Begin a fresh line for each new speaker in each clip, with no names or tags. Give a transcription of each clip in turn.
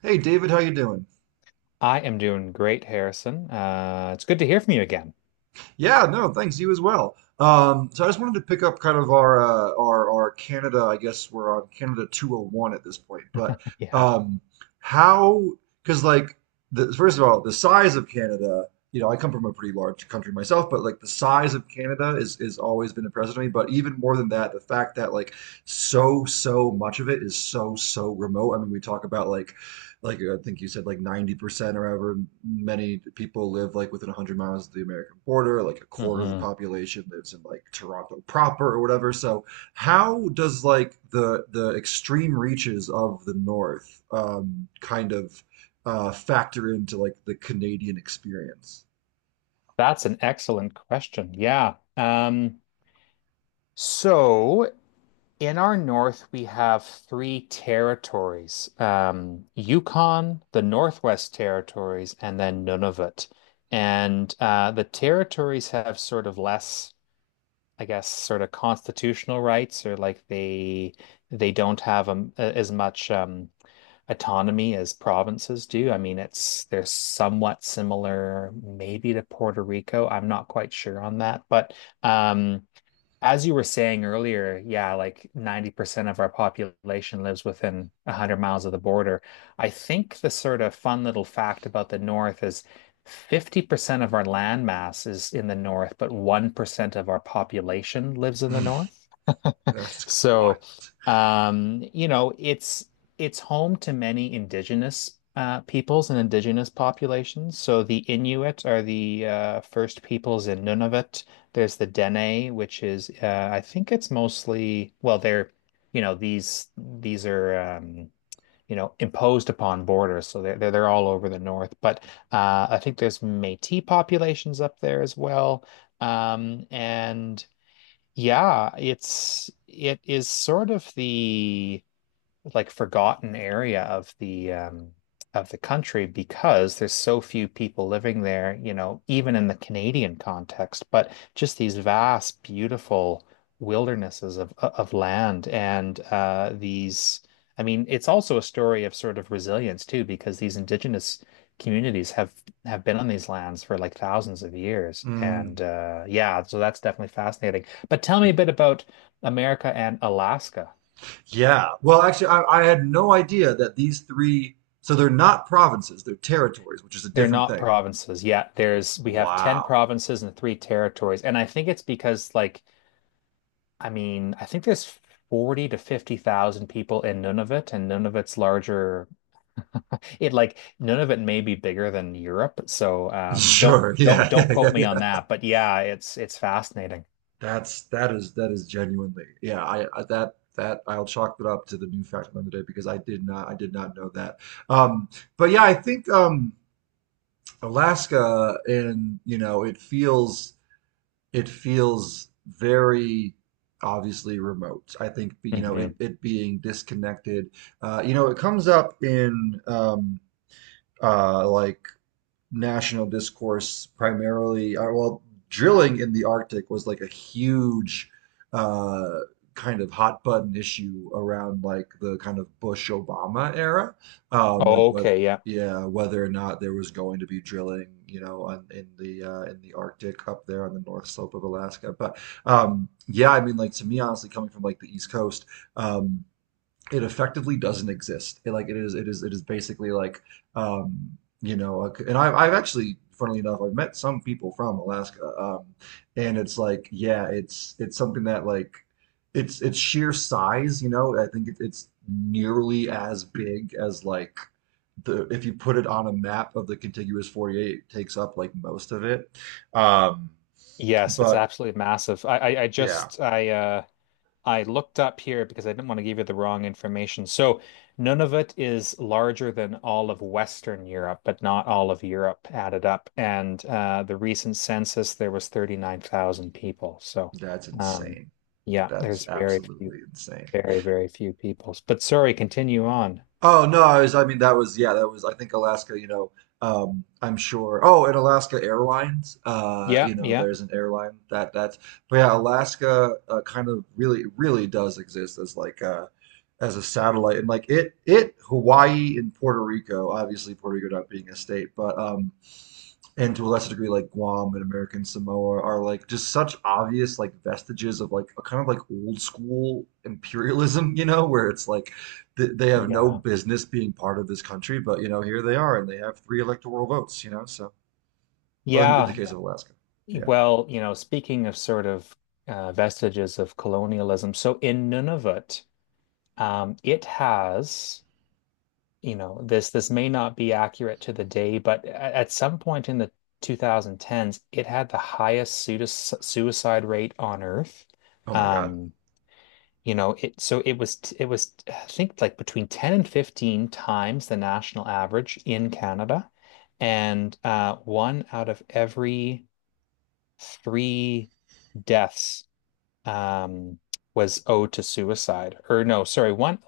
Hey, David, how you doing?
I am doing great, Harrison. It's good to hear from you again.
Yeah, no, thanks. You as well. So I just wanted to pick up kind of our Canada. I guess we're on Canada 201 at this point. But
Yeah.
um, how? Because like the, first of all, the size of Canada. You know, I come from a pretty large country myself, but like the size of Canada is always been impressive to me. But even more than that, the fact that like so much of it is so remote. I mean, we talk about like I think you said, like 90% or however many people live like within 100 miles of the American border, like a quarter of the
Hmm.
population lives in like Toronto proper or whatever. So how does like the extreme reaches of the North kind of factor into like the Canadian experience?
That's an excellent question. Yeah. So in our north, we have three territories, Yukon, the Northwest Territories, and then Nunavut. And the territories have sort of less, I guess, sort of constitutional rights, or like they don't have as much. Autonomy as provinces do. I mean, it's they're somewhat similar, maybe to Puerto Rico. I'm not quite sure on that, but um, as you were saying earlier, yeah, like 90% of our population lives within 100 miles of the border. I think the sort of fun little fact about the North is 50% of our land mass is in the North, but 1% of our population lives in the North.
That's wild.
So, um, you know, it's it's home to many indigenous peoples and indigenous populations. So the Inuit are the first peoples in Nunavut. There's the Dene, which is I think it's mostly. Well, they're these are imposed upon borders, so they're all over the north. But I think there's Métis populations up there as well. And yeah, it is sort of the like forgotten area of the country because there's so few people living there, even in the Canadian context, but just these vast, beautiful wildernesses of land and these I mean, it's also a story of sort of resilience too, because these indigenous communities have been on these lands for like thousands of years.
Mm.
And yeah, so that's definitely fascinating. But tell me a bit about America and Alaska.
Yeah. Well, actually, I had no idea that these three, so they're not provinces, they're territories, which is a
They're
different
not
thing.
provinces yet. There's we have 10
Wow.
provinces and three territories. And I think it's because like I mean, I think there's 40 to 50,000 people in Nunavut and Nunavut's larger. it like Nunavut may be bigger than Europe. So um don't
Sure.
don't
Yeah.
don't
Yeah. Yeah.
quote me on
Yeah.
that, but yeah, it's fascinating.
That's that is genuinely. Yeah. I that that I'll chalk it up to the new fact of the day because I did not know that. Um, but yeah, I think Alaska and you know it feels very obviously remote. I think you know it
Hmm.
it being disconnected. You know it comes up in like national discourse primarily well, drilling in the Arctic was like a huge uh, kind of hot button issue around like the kind of Bush Obama era, like what,
Okay, yeah.
yeah, whether or not there was going to be drilling, you know, on, in the Arctic up there on the north slope of Alaska. But Yeah, I mean, like, to me, honestly, coming from like the East Coast, um, it effectively doesn't exist. It, like it is basically like, um, you know, like, and I've actually, funnily enough, I've met some people from Alaska, and it's like, yeah, it's something that like, it's sheer size, you know, I think it, it's nearly as big as like the, if you put it on a map of the contiguous 48, it takes up like most of it. Um,
Yes, it's
but
absolutely massive. I
yeah,
just I looked up here because I didn't want to give you the wrong information. So Nunavut is larger than all of Western Europe, but not all of Europe added up. And the recent census, there was 39,000 people. So
that's
um,
insane.
yeah,
That is
there's very few,
absolutely insane.
very, very few people. But sorry, continue on.
Oh no, I was, I mean that was, yeah, that was, I think, Alaska, you know, I'm sure. Oh, and Alaska Airlines,
Yeah,
you know,
yeah,
there's an airline that that's. But yeah, Alaska, kind of really does exist as like as a satellite. And like it Hawaii and Puerto Rico, obviously Puerto Rico not being a state, but and to a lesser degree like Guam and American Samoa are like just such obvious like vestiges of like a kind of like old school imperialism, you know, where it's like th they have no
yeah,
business being part of this country, but you know, here they are and they have three electoral votes, you know, so well, in the
yeah.
case of Alaska. Yeah.
Well, speaking of sort of vestiges of colonialism, so in Nunavut, it has. You know, this may not be accurate to the day, but at some point in the 2010s, it had the highest suicide rate on Earth.
Oh my God.
Um, you know, it so it was I think like between 10 and 15 times the national average in Canada, and one out of every three deaths um, was owed to suicide. Or no, sorry, one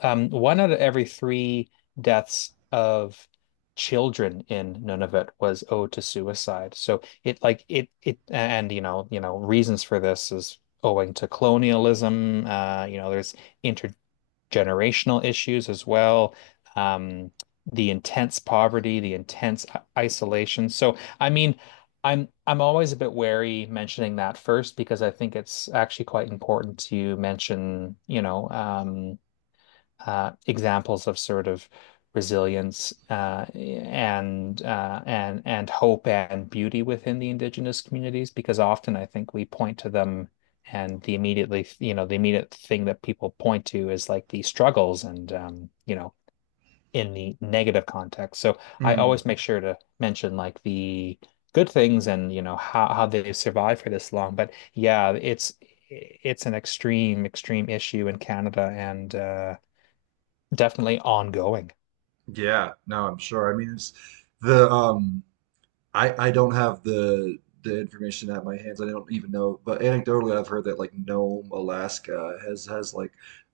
um, one out of every three deaths of children in Nunavut was owed to suicide. So it like it and you know reasons for this is owing to colonialism. There's intergenerational issues as well. Um, the intense poverty, the intense isolation. So I mean. I'm always a bit wary mentioning that first because I think it's actually quite important to mention, examples of sort of resilience and and hope and beauty within the indigenous communities, because often I think we point to them and the immediate thing that people point to is like the struggles and in the negative context. So I
Mm.
always make sure to mention like the good things and how they've survived for this long. But yeah, it's an extreme extreme issue in Canada and definitely ongoing.
Yeah. No, I'm sure. I mean, it's the I don't have the information at my hands. I don't even know, but anecdotally, I've heard that like Nome, Alaska has like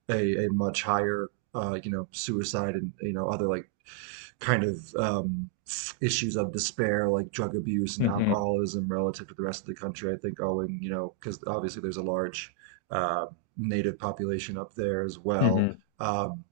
a much higher you know suicide and you know other like kind of issues of despair like drug abuse and
Hmm.
alcoholism relative to the rest of the country. I think owing, you know, because obviously there's a large uh, native population up there as well.
Hmm.
Um,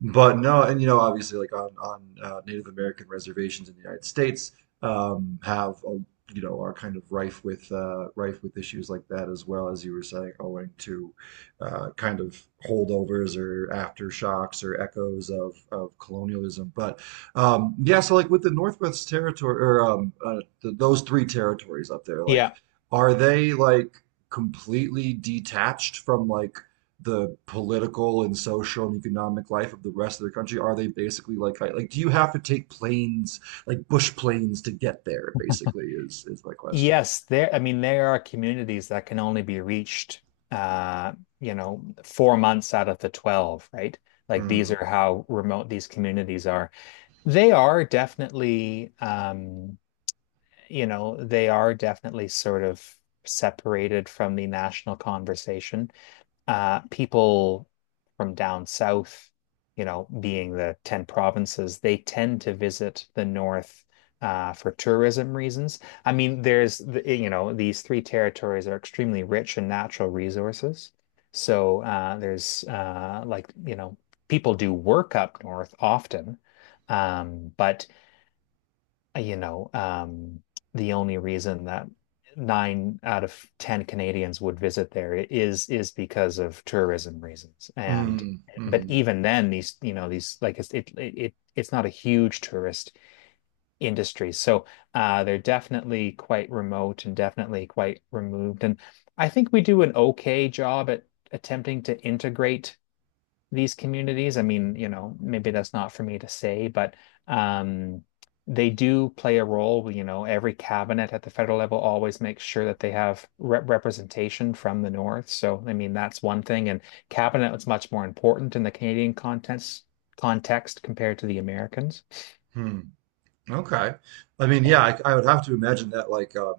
but no, and you know, obviously, like on Native American reservations in the United States, have a, you know, are kind of rife with rife with issues like that as well, as you were saying, owing to kind of holdovers or aftershocks or echoes of colonialism. But Yeah, so like with the Northwest Territory or the, those three territories up there, like,
Yeah.
are they like completely detached from like the political and social and economic life of the rest of the country? Are they basically like do you have to take planes like bush planes to get there? Basically, is my question.
Yes, I mean, there are communities that can only be reached, uh, 4 months out of the 12, right? Like these
Mm,
are how remote these communities are. They are definitely, you know, they are definitely sort of separated from the national conversation. People from down south, being the 10 provinces, they tend to visit the north for tourism reasons. I mean, there's, the, eh, you know, these three territories are extremely rich in natural resources. So there's like, you know, people do work up north often. Um, but you know, um, the only reason that nine out of ten Canadians would visit there is because of tourism reasons. And
mm,
but
mm,
even then, these you know these like it's it it it's not a huge tourist industry, so they're definitely quite remote and definitely quite removed. And I think we do an okay job at attempting to integrate these communities. I mean, maybe that's not for me to say, but um, they do play a role. Every cabinet at the federal level always makes sure that they have re representation from the North. So, I mean, that's one thing. And cabinet was much more important in the Canadian context compared to the Americans.
mm. Okay. I mean, yeah,
So,
I would have to imagine that like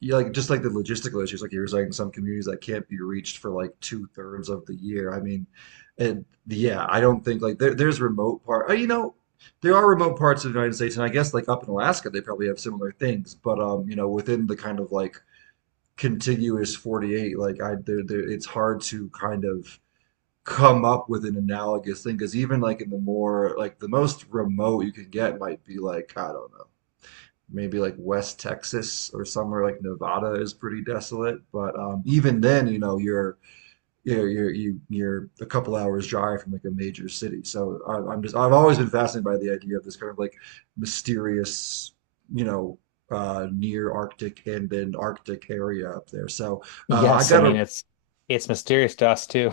yeah, like just like the logistical issues, like you were saying, some communities that can't be reached for like two-thirds of the year. I mean, and yeah, I don't think like there, there's remote part. You know, there are remote parts of the United States, and I guess like up in Alaska, they probably have similar things. But You know, within the kind of like contiguous 48, like I, there, it's hard to kind of come up with an analogous thing because even like in the more like the most remote you can get might be like I don't know, maybe like West Texas or somewhere like Nevada is pretty desolate. But Even then, you know, you're you- are you are you are you are a couple hours drive from like a major city. So I, I'm just I've always been fascinated by the idea of this kind of like mysterious, you know, near Arctic and then Arctic area up there. So I
yes, I mean,
gotta.
it's mysterious to us too.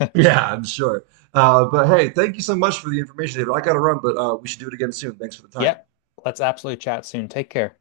Yeah, I'm sure. But hey, thank you so much for the information, David. I gotta run, but we should do it again soon. Thanks for the time.
Yep. Let's absolutely chat soon. Take care.